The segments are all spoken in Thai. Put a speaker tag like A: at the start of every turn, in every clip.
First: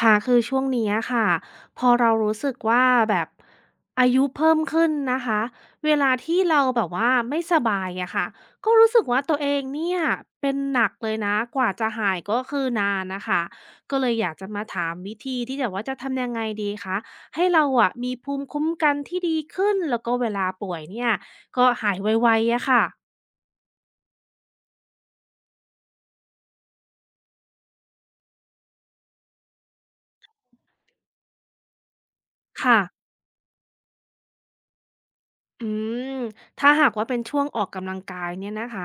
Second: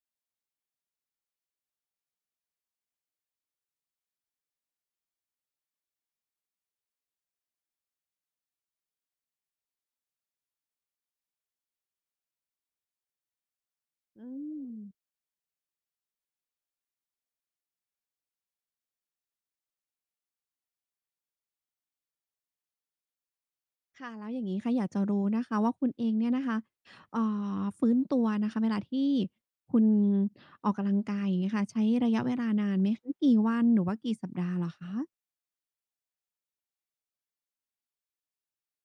A: ค่ะคือช่วงเนี้ยค่ะพอเรารู้สึกว่าแบบอายุเพิ่มขึ้นนะคะเวลาที่เราแบบว่าไม่สบายอะค่ะก็รู้สึกว่าตัวเองเนี่ยเป็นหนักเลยนะกว่าจะหายก็คือนานนะคะก็เลยอ
B: อื
A: ยากจะมา
B: ม
A: ถามวิธีที่แบบว่าจะทำยังไงดีคะให้เราอะมีภูมิคุ้มกันที่ดีขึ้นแล้วก็เวลาป่วยเนี่ยก็หายไวๆอะค่ะ
B: ค่ะ แล้วอย่างนี้ค่ะอยากจะรู้นะคะว่าคุณเองเนี่ยนะคะเอ่ฟื้นตัวนะคะเวลาที่คุณออกกำลังกายอย่างเงี้ยค่ะใช้ระยะเวลานาน
A: ค่ะ
B: ไหมคะกี่วันหรือว่ากี่สัปดาห์เหรอคะ
A: อืมถ้าหากว่าเป็นช่วงออกกำลังกายเนี่ยนะคะ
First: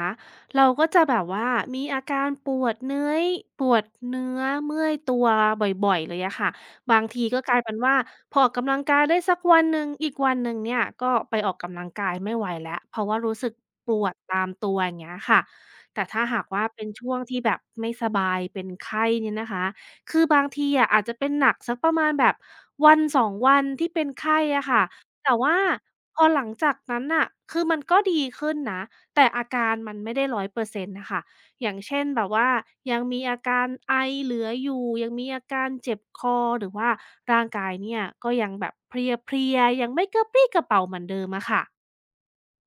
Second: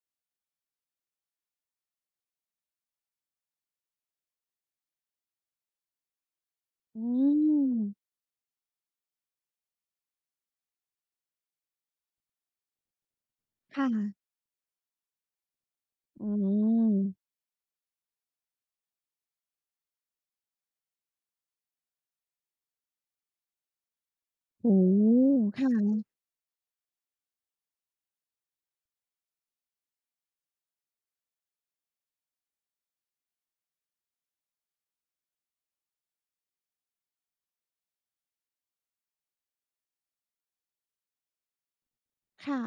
A: เราก็จะแบบว่ามีอาการปวดเนื้อเมื่อยตัวบ่อยๆเลยอะค่ะบา
B: อื
A: งทีก็กลายเป็นว่า
B: ม
A: พอออกกำลังกายได้สักวันหนึ่งอีกวันหนึ่งเนี่ยก็ไปออกกำลังกายไม่ไหวแล้วเพราะว่ารู้สึกป
B: ค่ะ
A: วดตามตัวอย่างเงี้ยค่ะแต่ถ้า
B: อื
A: หากว่าเป็น
B: ม
A: ช่วงที่แบบไม่สบายเป็นไข้เนี่ยนะคะคือบางทีอะอาจจะเป็นหนักสักประมาณแบบวันสองวันที่เป็นไข้อะ
B: โอ้
A: ค่ะ แต่
B: โฮ
A: ว่า
B: ค่ะ
A: พอหลังจากนั้นน่ะคือมันก็ดีขึ้นนะ แต่อาการมันไม่ได้รร้ออยเปอร์เซ็นต์น่ะค่ะอย่างเช่นแบบว่ายังมีอาการไอเหลืออยู่ ยังมีอาการเจ็บคอหรือว่าร่างกายเนี่ยก็ยังแบบเพลียๆยังไม่กระปรี้กระเปร่าเหมือนเดิมอะค่ะ
B: ค่ะ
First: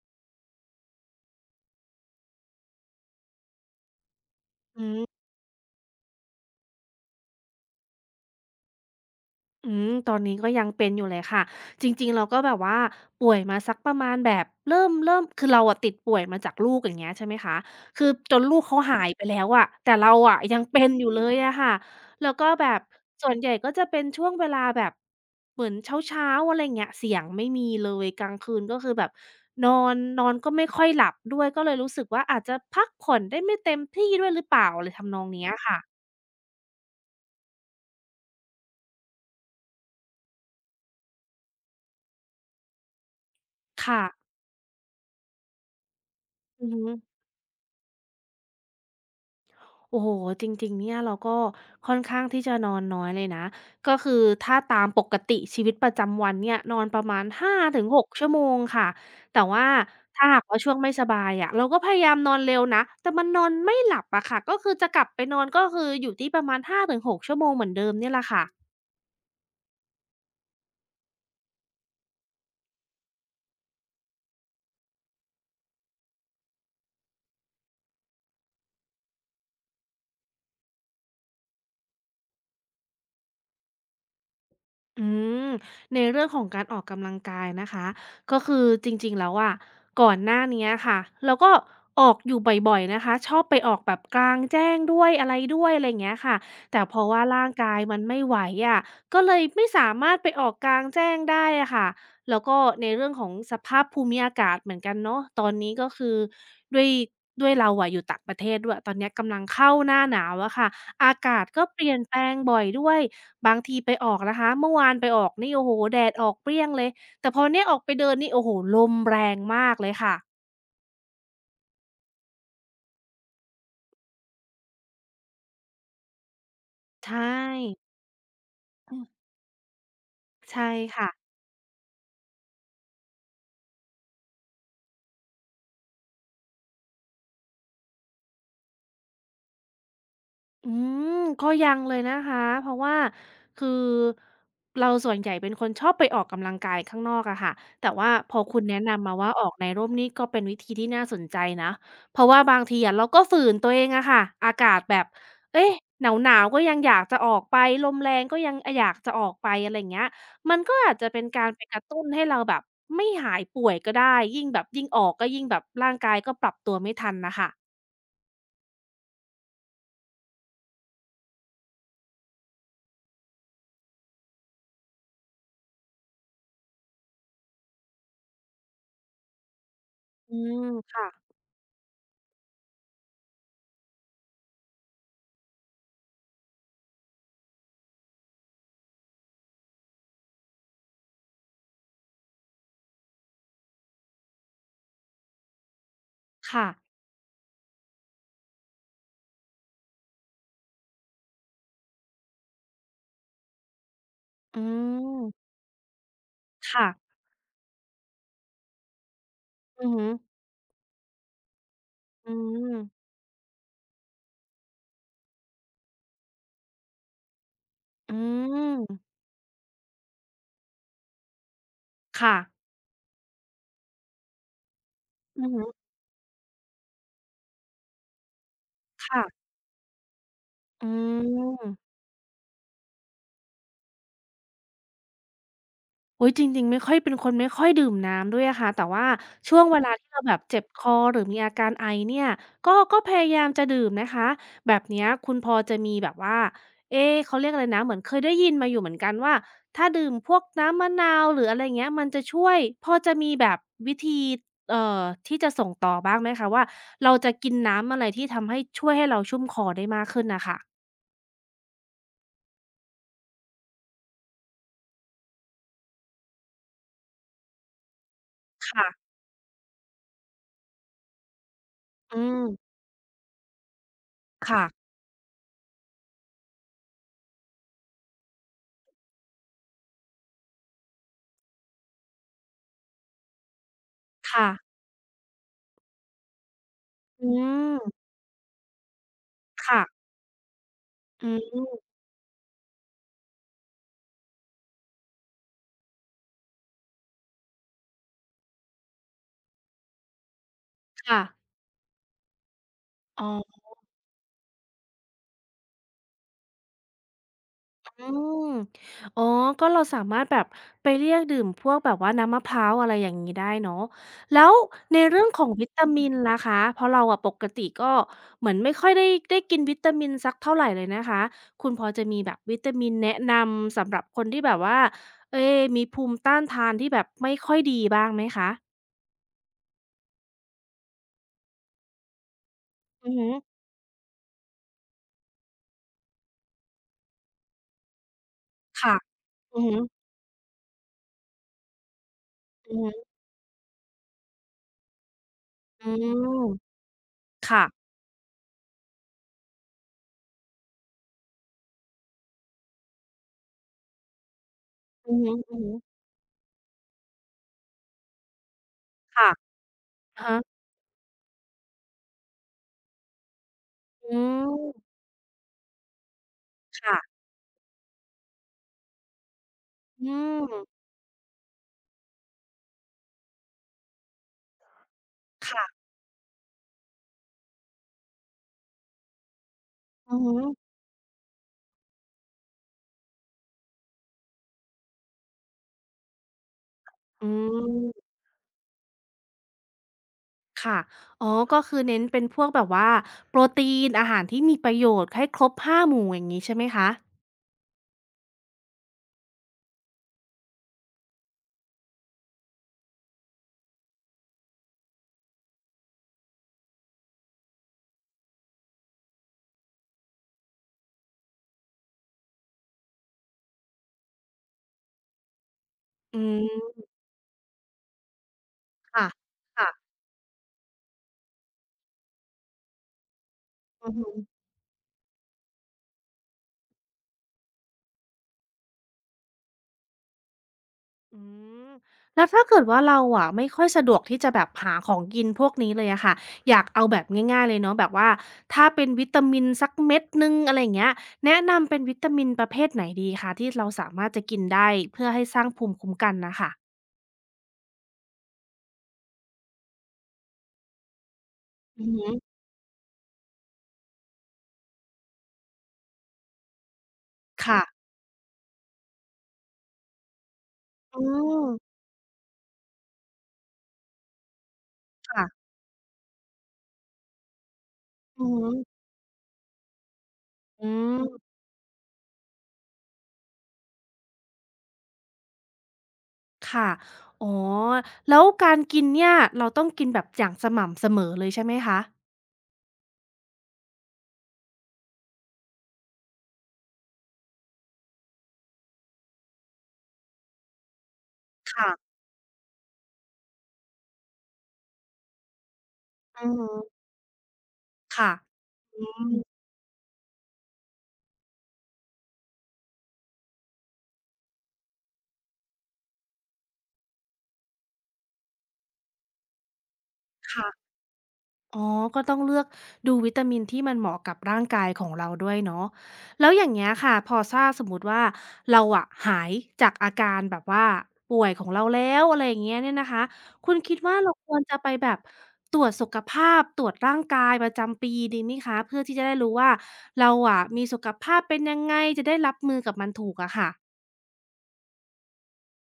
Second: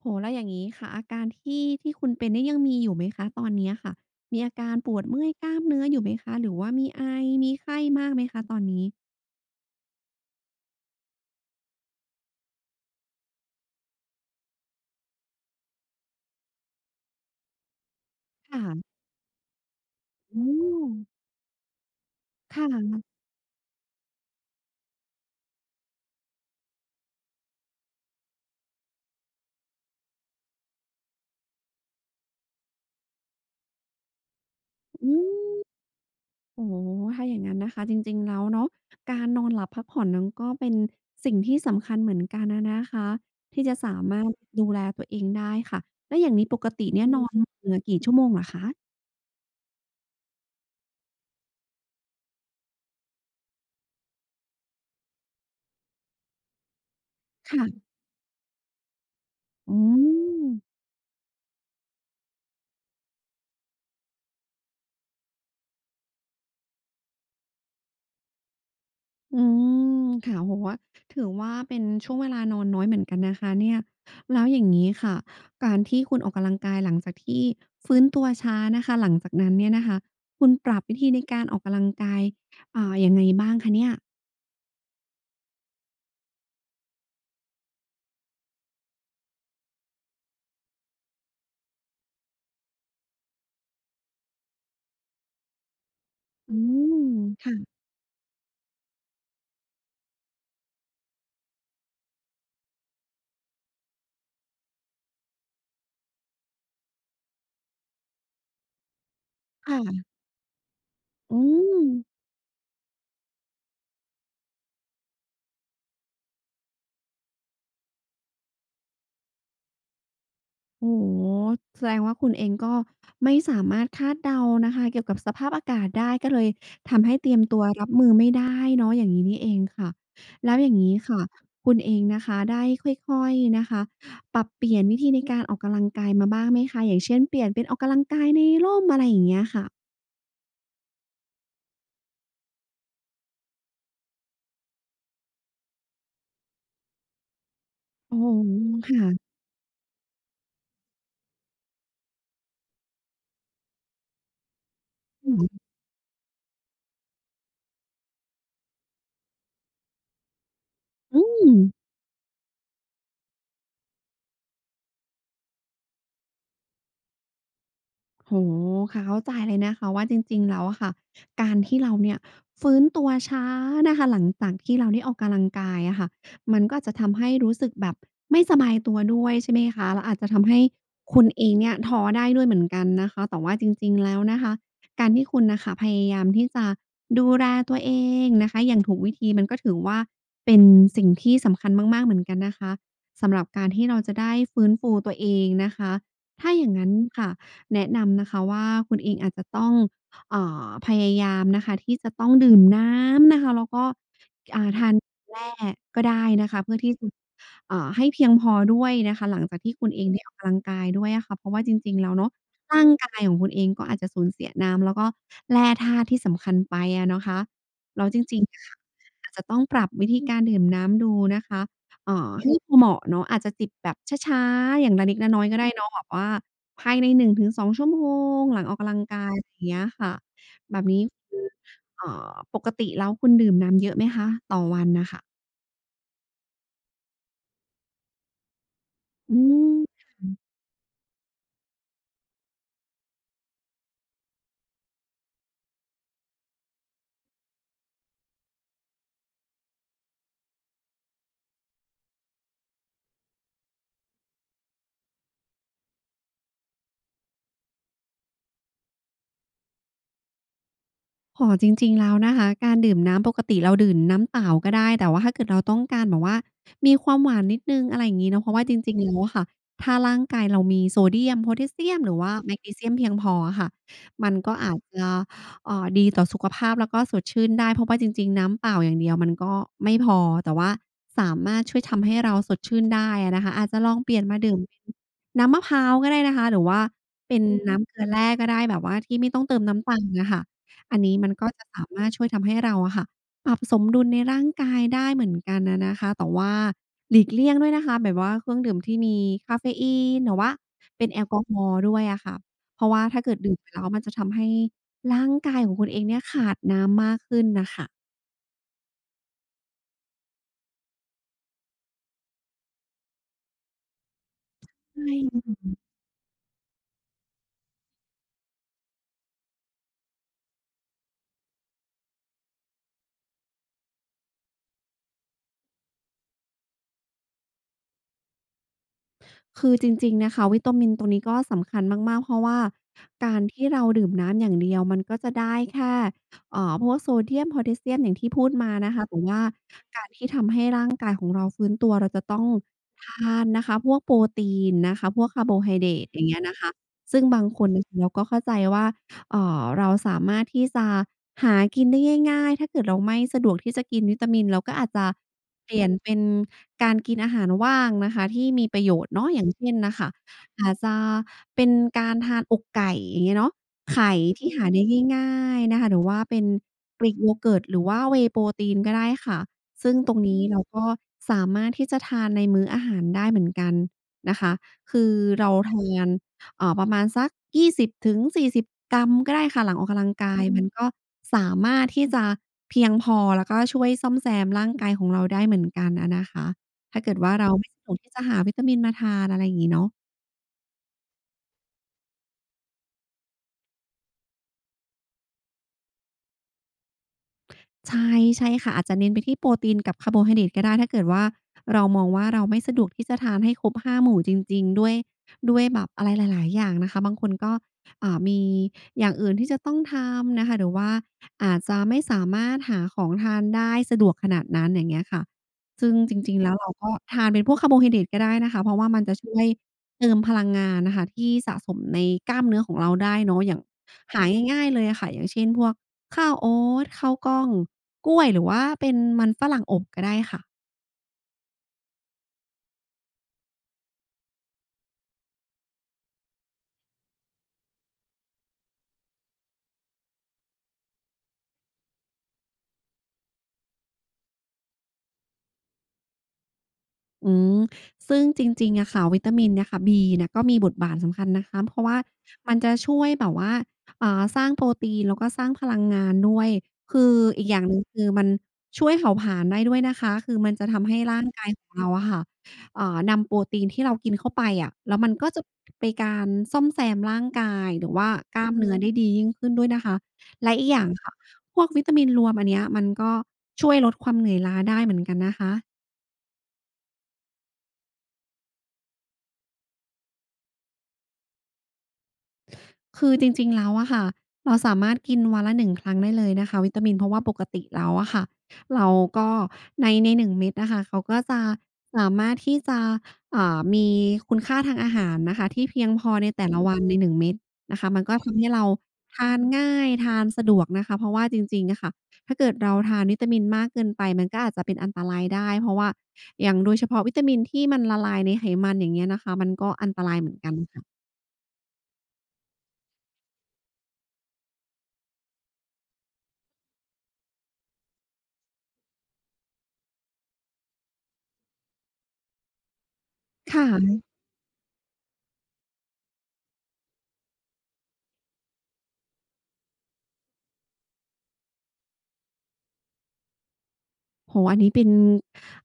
B: โอ้โฮแล้วอย่างงี้ค่ะอาการที่คุณเป็นเนี่ยยังมีอยู่ไหมคะตอนเนี้ยค่ะ มีอาการ
A: อื
B: ปวด
A: ม
B: เมื่อยกล้ามเนื้ออยู่ไหมคะ หรือว่ามีไอมีไข้มากไหมคะตอนนี้
A: อืมตอนนี้ก็ยังเป็นอยู่เลยค่ะจริงๆเราก็แบบว่าป่วยมาสักประมาณแบบเริ่มเริ่มคือเราอะติดป่วยมาจากลูกอย่างเงี้ยใช่ไหมคะคือจน
B: ค
A: ลูกเขาหา
B: ่ะ
A: ยไปแล้วอะแต่เราอะ
B: อื
A: ยังเป็
B: ม
A: นอยู่เลยอะค่ะแล้วก็แบ
B: ค่ะ
A: บส่วนใหญ่ก็จะเป็นช่วงเวลาแบบเหมือนเช้าๆอะไรอย่างเงี้ยเสียงไม่มีเลยกลางคืนก็คือแบบนอนนอนก็ไม่ค่อยหลับด้วยก็เลยรู้สึกว่าอาจจะพักผ่อนได้ไม่เต็มที่ด้วยหรือเปล่าอะไร
B: อื
A: ทำนอง
B: ม
A: เนี้ยค่ะ
B: โอ้โฮถ้าอย่างงั้นนะคะจริงๆแล้วเนาะการนอนหลับพักผ่อนนั้นก็เป็นสิ่งที่สำคัญเหมือนกันอะนะคะที่จะสา
A: ค่ะ
B: มารถดูแลตัวเองได้ค่ะแล้วอย่างนี้ป
A: อื
B: ก
A: อฮึ
B: ติเนี่ยนอนมเหลือกี่ชั่วโมงเหรอคะ
A: โอ้โฮจริงๆเนี่ยเราก็ค่อนข้างที่จะนอนน้อยเลยนะก็คือถ้าตามปกติชีวิตประจำวันเนี่ยนอนประมาณห้าถึง
B: ค่ะ
A: หกชั่วโมงค่ะแต่ว่า
B: อื
A: ถ้าหากว่าช่
B: ม
A: วงไม่สบายอะเราก็พยายามนอนเร็วนะแต่มันนอนไม่หลับอะค่ะก็คือจะกลับไปนอนก็คืออยู่ที่ประมาณห้าถึงหกชั่วโมงเหมือนเดิมเนี่ยแหละค่ะ
B: อืมค่ะโอ้โฮถือว่าเป็นช่วงเวลานอนน้อยเหมือนกันนะคะเนี่ยแล้วอย่างงี้ค่ะ การที่คุณออกกำลังกายหลังจากที่ฟื้นตัวช้านะคะหลังจากนั้นเนี่ยนะคะคุณปรับวิธีในการออกกำลังกายยังไงบ้างคะเนี่ย
A: อืมในเรื่องของการออกกำลังกายนะคะก็คือจริงๆแล้วอะก่อนหน้าเนี้ยค่ะเราก็ออกอยู่บ่อยๆนะคะชอบไปออกแบบกลางแจ้งด้วยอะไรด้วยอะไรอย่างเงี้ยค่ะ
B: อื
A: แต่เพ
B: ม
A: ราะว่าร่าง
B: ค่ะ
A: กายมันไม่ไหวอะก็เลยไม่สามารถไปออกกลางแจ้งได้อะค่ะแล้วก็ในเรื่องของสภาพภูมิอากาศเหมือนกันเนาะตอนนี้ก็คือด้วยด้วยเราอะอยู่ต่างประเทศด้วยตอนเนี้ยกำลังเข้าหน้า
B: ค่ะ
A: หนาวอะค่ะอากา
B: อื
A: ศก็เป
B: ม
A: ลี่ยนแปลงบ่อยด้วย บางทีไปออกนะคะเมื่อวานไปออกนี่โอ้โฮแดดออกเปรี้ยงเลยแต่พอเนี่ยออกไปเดินนี่โอ้โฮลมแรงมากเลยค่ะ
B: โอ้โฮแสดงว่าคุณเองก็ไม่สามารถคาดเดานะคะเกี่ยวกับสภาพอากาศได้ก็เลยทำ
A: ใช
B: ให้เตรียมตัว
A: ่
B: รับมือไม่ได้เนาะ
A: อื
B: อ
A: ม
B: ย่างงี้นี่เองค่ะแล้ว
A: ใช่
B: อย่างงี้
A: ค่ะ
B: ค่ะคุณเองนะคะได้ค่อยๆนะคะปรับเปลี่ยนวิธีในการออกกำลังกายมาบ้างไหมคะอย่างเช่นเปลี่ยนเป็นออกกำลังกายในร่มอะไรอย่างเงี้ยค่ะ
A: อืมก็ยังเลยนะคะเพราะว่าคือเราส่วนใหญ่เป็นคนชอบไปออกกำลังกายข้างนอกอะค่ะแต่ว่า
B: โอ้โฮ
A: พอคุณแนะนำมาว่า
B: ค่ะ
A: ออกในร่มนี่ก็เป็นวิธีที่น่าสนใจนะเพราะว่าบางทีอะเราก็ฝืนตัวเองอะค่ะอากาศแบบ
B: อื
A: เอ๊ะหนาวหนาวก็ยังอยากจะออกไปลมแรงก็ยังอยากจะออกไปอะไรอย่างเงี้ยมันก็อาจจะเป็นการไปกระ
B: ม
A: ตุ้นให้เราแบบไม่หายป่วยก็ได้ยิ่งแบบยิ่งออกก็ยิ่งแบบร่างกายก็ปรับตัวไม่ทันนะคะ
B: โอ้โฮค่ะเข้าใจเลยนะคะว่าจริงๆแล้วอะค่ะการที่เราเนี่ยฟื้นตัวช้านะคะหลังจากที่เราได้ออกกำลังกายอะค่ะมันก็อาจจะทำให้รู้สึกแบบไม่สบายตัวด้วยใช่ไหมคะแล้วอาจจะ
A: อื
B: ทำให้
A: มค่ะ
B: คุณเองเนี่ยท้อได้ด้วยเหมือนกันนะคะแต่ว่าจริงๆแล้วนะคะการที่คุณน่ะค่ะพยายามที่จะดูแลตัวเองนะคะอย่างถูกวิธีมันก็ถือว่าเป็นสิ่งที่สำคัญมากๆเหมือนกันนะคะสำหรับการที่เราจะได้ฟื้นฟูตัวเองนะคะถ้าอ
A: ค่ะ
B: ย่างงั้นค่ะ แนะนำนะคะว่าคุณเองอาจจะต้องพยายามนะคะที่จะต้องดื่มน้ำนะคะแล้วก็
A: อื
B: ทานแร่
A: ม
B: ก็ได้นะคะเพื่อ
A: ค่ะ
B: ที่จะให้เพียงพอด้วยนะคะหลังจากที่
A: อื
B: คุ
A: อ
B: ณเอ
A: ฮึ
B: งได้ออกกำลังกายด้วยอะค่ะเพราะว่าจริงๆแล้ว
A: อื
B: เนาะ
A: ม
B: ร่างกายของคุณเองก็อาจจะสูญเสียน้ำแล้วก็แร่ธาตุที่สำคัญไปอะนะคะแล้ว
A: อื
B: จริงๆอะค่ะ
A: ม
B: อาจจะต้องปรับวิธีการดื่มน้ำดูนะคะ
A: ค่ะ
B: ให้พอเหมาะเนาะอาจจะจิบแบบช้าๆอย่างละเล็ละน้
A: อื
B: อย
A: อ
B: ก็
A: ฮึ
B: ได้เนาะแบบว่า ภายในหนึึ่งงถงสองชั่วโมงหลังออกกำลังกาย
A: ค่ะ
B: อย่างเงี้ยค่ะแบ
A: อื
B: บนี้คือ
A: ม
B: ปกติแล้วคุณดื่มน้ำเยอะไหมคะต่อวันน่ะค่ะ
A: โอุ๊ยจริงๆไม่ค่อยเป็นคนไม่ค่อยดื่มน้ำด้วยอะค่ะแต่ว่า
B: อื
A: ช่วงเวลา
B: ม
A: ที่เราแบบเจ็บคอหรือมีอาการไอเนี่ยก็พยายามจะดื่มนะคะแบบเนี้ยคุณพอจะมีแบบว่าเอ๊เขาเรียกอะไรนะเหมือนเคยได้ยินมาอยู่เหมือนกันว่าถ้าดื่มพวกน้ำมะนาวหรืออะไรอย่างเงี้ยมันจะช่วยพอจะมีแบบวิธีเอ่อที่จะส่งต่อบ้างไหมคะว่าเราจะกินน้ำอะไรที่ทำให้ช่วยให้เราชุ่มคอได้มากขึ้นน่ะค่ะ
B: ออจริงๆแล้วนะคะการดื่มน้ำปกติเราดื่มน้ำเปล่าก็ได้แต่ว่าถ้าเกิดเราต้องการแบบว่ามีความหวานนิดหนึ่งอะไรอย่างงี้เนาะเพราะว่าจ
A: ค่ะ
B: ริงๆแล้วอะค่ะถ้าร่างกายเรามีโซเดียมโพแทสเซียมห
A: อื
B: รือว่าแมก
A: ม
B: นีเซียมเพียงพออะค่ะมันก็
A: ค่ะ
B: อาจจะดีต่อสุขภาพแล้วก็สดชื่นได้เพราะว่าจริงๆน้ำเปล่าอย่างเดียวมันก็ไม่พอแต่ว่าสามารถช่วยทำให้เราสดชื่นได้อะนะคะอาจจะลองเปลี่ยนมาดื่ม
A: ค่ะ
B: เป็นน้ำมะพร้าวก็ได้นะคะหรือว่า
A: อื
B: เป็นน้ำเก
A: ม
B: ลือแร่ก็ได้แบบว่าที่ไม่ต้องเติม
A: ค่ะ
B: น้ำตาลน่ะค่ะ อันนี้
A: อื
B: มันก็จะ
A: ม
B: สามารถช่วยทำให้เราอะค่ะปรับสมดุลในร่างกายได้เหมือนกันอะนะคะแต่ว่าหลีกเลี่ยงด้วยนะคะแบบว่าเครื่องดื่มที่มีกาเฟอีนหรือว่าเป็นแอ
A: ค่ะ
B: ลกอฮอล์ด้วยอะค่ะเพราะว่าถ้า
A: อ๋อ
B: เกิดดื่มไปแล้วมันจะทำให้ร่างกายของคุณเองเนี่ยขาดน้ำมากขึ้นน่ะค่ะ
A: อ๋อก็เราสามารถแบบไปเรียกดื่มพวกแบบว่าน้ำมะพร้าวอะไรอย่างงี้ได้เนาะ แล้วใน
B: ใช
A: เรื่องขอ
B: ่
A: งวิตามินล่ะคะเพราะเราอะปกติก็เหมือนไม่ค่อยได้กินวิตามินสักเท่าไรเลยนะคะ คุณพอจะมีแบบวิตามินแนะนำสำหรับคนที่แบบว่าเอ๊มีภูมิต้านทานที่แบบไม่ค่อยดีบ้างไหมคะ
B: คือจริงๆนะคะวิตามินตรงนี้ก็สำคัญมากๆเพราะว่า
A: อือฮึ
B: การที่เราดื่มน้ำอย่างเดียวมันก็จะได้แค่พวกโซเดียมโพแทสเซียมอย่างที่พูดมานะ
A: ค่ะ
B: คะแต่ว่า
A: อือฮึ
B: การที่ทำให้ร่างกายของเราฟื้นตัวเราจะต้อง
A: อือฮึ
B: ทานนะคะพวกโปรตีนนะคะพวกคาร์โบไฮ
A: อื
B: เดรตอ
A: ม
B: ย่างเงี้ยนะคะซึ่งบางคน
A: ค่ะ
B: เราก็เข้าใจว่า เราสามารถที่จะหากินได้ง่ายๆถ้าเกิดเราไม่สะดวกที่จะกินวิตามินเราก็อาจจะ
A: อือฮึ
B: เปลี่ยน
A: ๆ
B: เป็นการกินอาหารว่างนะคะที่มีประโยชน์
A: ค่ะ
B: เนาะอย่างเช่นน่ะค่ะ
A: อะฮะ
B: อาจจะเป็นการทานอกไก่อย่างเงี้ยเนาะไข่
A: อื
B: ที่
A: ม
B: หาได้ง่ายๆนะคะหรือว่าเป็น
A: ค่ะ
B: Greek yogurt หรือว่า Whey protein ก็ได้ค่ะซึ่ง
A: อื
B: ตรงนี้เรา
A: ม
B: ก็สามารถที่จะทานในมื้ออาหารได้เหมือนกันนะคะคือเรา
A: ค่ะ
B: ทาน ประมาณสัก20-40กรัมก็ได้ค่ะหลังออกกำลัง
A: อือฮึ
B: กาอืยมมันก็สามารถที่จะเพียงพอแล้วก็ช่วยซ่อมแซมร่างกายของเราได้เหมือนกันอะนะคะถ้าเกิด
A: อื
B: ว่าเราไม่สะด
A: ม
B: วกที่จะหาวิตามินมาทานอะไรอย่างงี้เนาะ
A: ค่ะอ๋อก็คือเน้นเป็นพวกแบบว่าโปรตีนอาหารที่มีประโยชน์ให้ครบ5หมู่อย่างงี้ใช่ไหมคะ
B: ใช่ใช่ค่ะอาจจะเน้นไปที่โปรตีนกับคาร์โบไฮเดรตก็ได้ถ้าเกิดว่าเรามองว่าเราไม่สะดวกที่จะทานให้ครบห้าหมู่จริงๆด้วยแบบอะไรหลายๆอย่างนะคะบางคนก็มีอย่างอื่นที่จะต้องทำนะคะหรือว่าอาจจะไม่สามารถหาของทานได้สะดวกขนาดนั้นอย่างเงี้ยค่ะซึ่งจ
A: อื
B: ริงๆแล้ว
A: ม
B: เราก็ทานเป็นพวกคาร์โบไฮเดรตก็ได้นะคะเพราะว่ามัน
A: ค่ะ
B: จะช่วย
A: ค่ะ
B: เติมพลังงานน่ะค่ะที่สะสมในกล้ามเนื้อของเราได้เนาะอย่าง
A: อือฮึ
B: หาง่ายๆเลยอะค่ะอย่างเช่นพวก ข้าวโอ๊ตข้าวกล้องกล้วยหรือว่าเป็นมันฝรั่งอบก็ได้ค่ะ
A: อืมแล้วถ้าเกิดว่าเราอะไม่ค่อยสะดวกที่จะแบบหาของกินพวกนี้เลยอะค่ะอยากเอาแบบง่ายๆเลยเนาะแบบว่าถ้าเป็นวิตามินสักเม็ดหนึ่งอะไรอย่างเงี้ยแนะนำเป็นวิตามินประเภทไหนดีคะที่เราสามารถจะกินได้เพื่อให้สร้างภูมิคุ้มกันน่ะค่ะ
B: อืมซึ่งจริงๆอะค่ะวิตามินเนี่ยค่ะ B เนี่ยก็มีบทบาทสำคัญนะคะเพ
A: อื
B: ราะ
A: อ
B: ว่า
A: ฮึ
B: มันจะช่วยแบบว่าสร้างโปรตีนแล้วก็สร้างพลังงานด้วยคืออีกอ
A: ค่ะ
B: ย่างหนึ่งคือมันช่วยเผาผลาญได้ด้วยนะคะคือมันจะทำ
A: อื
B: ให้ร่างกาย
A: ม
B: ของเราอะค่ะนำโปรตีนที่เรากินเข้าไปอะแล้วมันก็จะ
A: ค่ะ
B: ไปการซ่อมแซมร่างกายหรือว่า
A: อือ
B: กล้า
A: ฮึ
B: มเนื้อได้ดียิ่งขึ้นด้วยนะคะและ
A: อื
B: อีกอย่างค่ะ
A: ม
B: พวกวิตามินรวมอันเนี้ยมันก็ช่วยลดความเหนื่อยล้าได้เหมือนกันนะคะ
A: ค่ะอ๋อแล้วการกินเนี่ยเราต้องกินแบบอย่างสม่ำเสมอเลยใช่ไหมคะ
B: คือจริงๆแล้วอะค่ะเราสามารถกินวันละ1ครั้งได้เลยนะคะวิตามินเพราะว่าปกติแล้วอะค่ะเราก็ใน1เม็ดอะค่ะเขาก็จะ
A: ค่ะ
B: สามารถที่จะมีคุณค่าทางอาหารนะคะที่เพียงพอ
A: อื
B: ใน
A: อฮึ
B: แต่ละวันใน1เม็ดนะคะมัน
A: ค่ะ
B: ก็ทำให้เรา
A: อืม
B: ทานง่ายทานสะดวกนะคะเพราะว่าจริงๆอะค่ะถ้าเกิดเราทานวิตามินมากเกินไปมันก็อาจจะเป็นอันตรายได้เพราะว่าอย่างโดยเฉพาะวิตามินที่มันละลายในไขมันอย่างเงี้ยนะคะมันก็อันตรายเหมือนกัน
A: ค่ะ
B: ค่ะ
A: อ๋อก็ต้องเลือกดูวิตามินที่มันเหมาะกับร่างกายของเราด้วยเนาะแล้วอย่างเงี้ยค่ะพอถ้าสมมติว่าเราอะหายจากอาการแบบว่าป่วยของเราแล้วอะไรอย่างเงี้ยเนี่ยนะคะคุณคิดว่า
B: ค่ะ
A: เราควรจะไปแบบตรวจสุขภาพตรวจร่างกายประจำปีดีไหมคะเพื่อที่จะได้รู้ว่าเราอะมีสุขภาพเป็นยังไงจะได้รับมือกับมันถูกอะค่ะ
B: โอ้โฮอันนี้เป็น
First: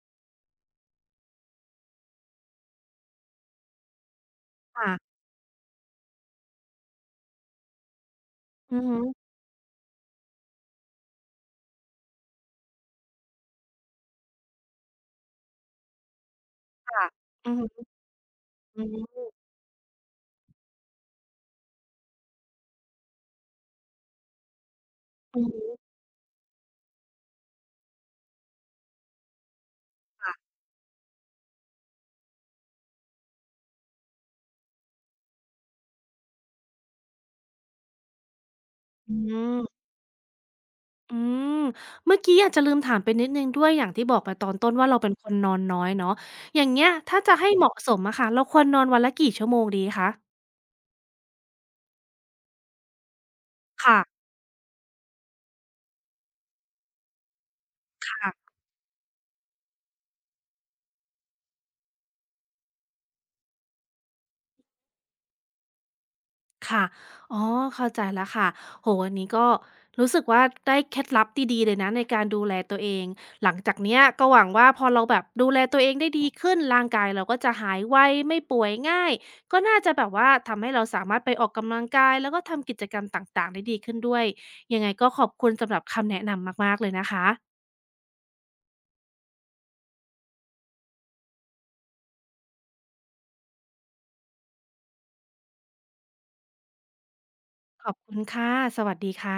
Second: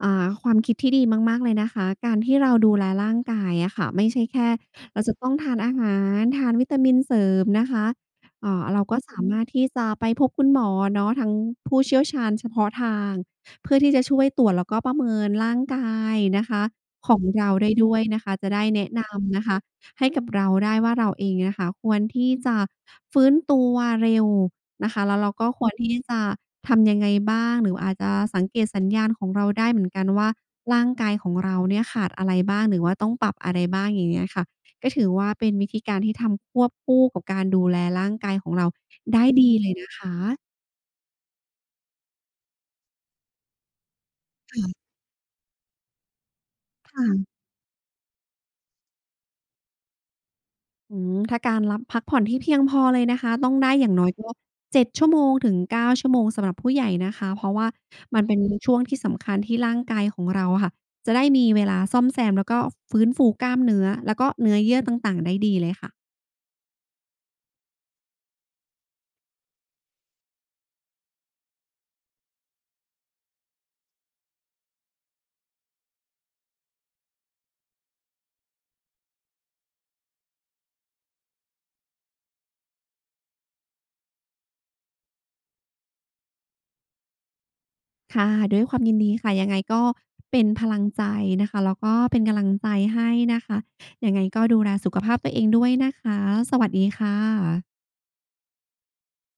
B: ความคิดที่ดีมากๆเลยนะคะ การที่เราดูแลร่างกายอะค่ะไม่ใช่แค่
A: ค่ะ
B: เราจะต้องทานอาหารทานวิตามินเสริมนะคะ
A: อื
B: เรา
A: อฮึ
B: ก็สามารถที่จะไปพบคุณหมอเนาะทางผู้เชี่ยวชาญเฉพาะทางเพื่อที่จะช่วยตรวจแล้วก็ประเมินร่างกายนะคะ
A: ค่ะ
B: ของ
A: อื
B: เรา
A: อ
B: ได้
A: ฮึ
B: ด้วยนะคะจะได้
A: อื
B: แนะ
A: ม
B: นำนะคะ ให้กับเราได้ว่าเราเองนะคะควรที่จะฟื้นตัวเร็วนะคะแล้วเรา
A: อื
B: ก็
A: อ
B: ควร
A: ฮึ
B: ที่จะทำยังไงบ้างหรืออาจจะสังเกตสัญญาณของเราได้เหมือนกันว่าร่างกายของเราเนี่ยขาดอะไรบ้างหรือว่าต้องปรับอะไรบ้างอย่างเงี้ยค่ะก็ถือว่าเป็นวิธีการที่ทำควบคู่กับการดูแลร่างกายของเรา
A: อื
B: ได้ดี
A: ม
B: เลยนะคะ
A: อืมเมื่อกี้อาจจะลืมถามไปนิดหนึ่งด้วยอย่างที่บอกไปตอนต้นว่า
B: ค่ะ
A: เราเป็นคนนอนน้อยเนาะอย่างเงี้ยถ้าจะ
B: ค่ะ
A: ให้เหมาะสมอะค่ะเราควรนอนวันละกี่ชั่วโมงดีคะ
B: อืมถ้าการรับพักผ่อนที่เพียงพอเลยนะคะต้องได้อย่าง
A: ค่ะ
B: น้อยก็7ชั่วโมงถึง9ชั่วโมงสำหรับผู้ใหญ่นะคะเพราะว่ามันเป็น
A: ค่ะ
B: ช่วงที่สำคัญที่ร่างกายของเราอะค่ะจะได้มีเวลาซ่อมแซมแล้วก็ฟื้นฟูกล้ามเนื้อแล้วก็เนื้อเยื่อต่างๆได้ดีเลยค่ะ
A: ค่ะอ๋อเข้าใจแล้วค่ะโอวันนี้ก็รู้สึกว่าได้เคล็ดลับดีๆเลยนะในการดูแลตัวเองหลังจากเนี้ยก็หวังว่าพอเราแบบดูแลตัวเองได้ดีขึ้นร่างกายเราก็จะหายไวไม่ป่วยง่ายก็น่าจะแบบว่าทำให้เราสามารถไปออกกำลังกายแล้วก็ทำกิจกรรมต่างๆได้ดีขึ้นด้วยยังไงก็ขอบคุณสำหรับคำแนะนำมากๆเลยนะคะ
B: ค่ะด้วยความยินดีค่ะยังไงก็เป็นพลังใจนะคะแล้วก็เป็นกำลังใจให้นะคะยังไงก็ดูแลสุขภาพตัวเองด้วยนะคะสวัสดีค่ะ
A: ขอบคุณค่ะสวัสดีค่ะ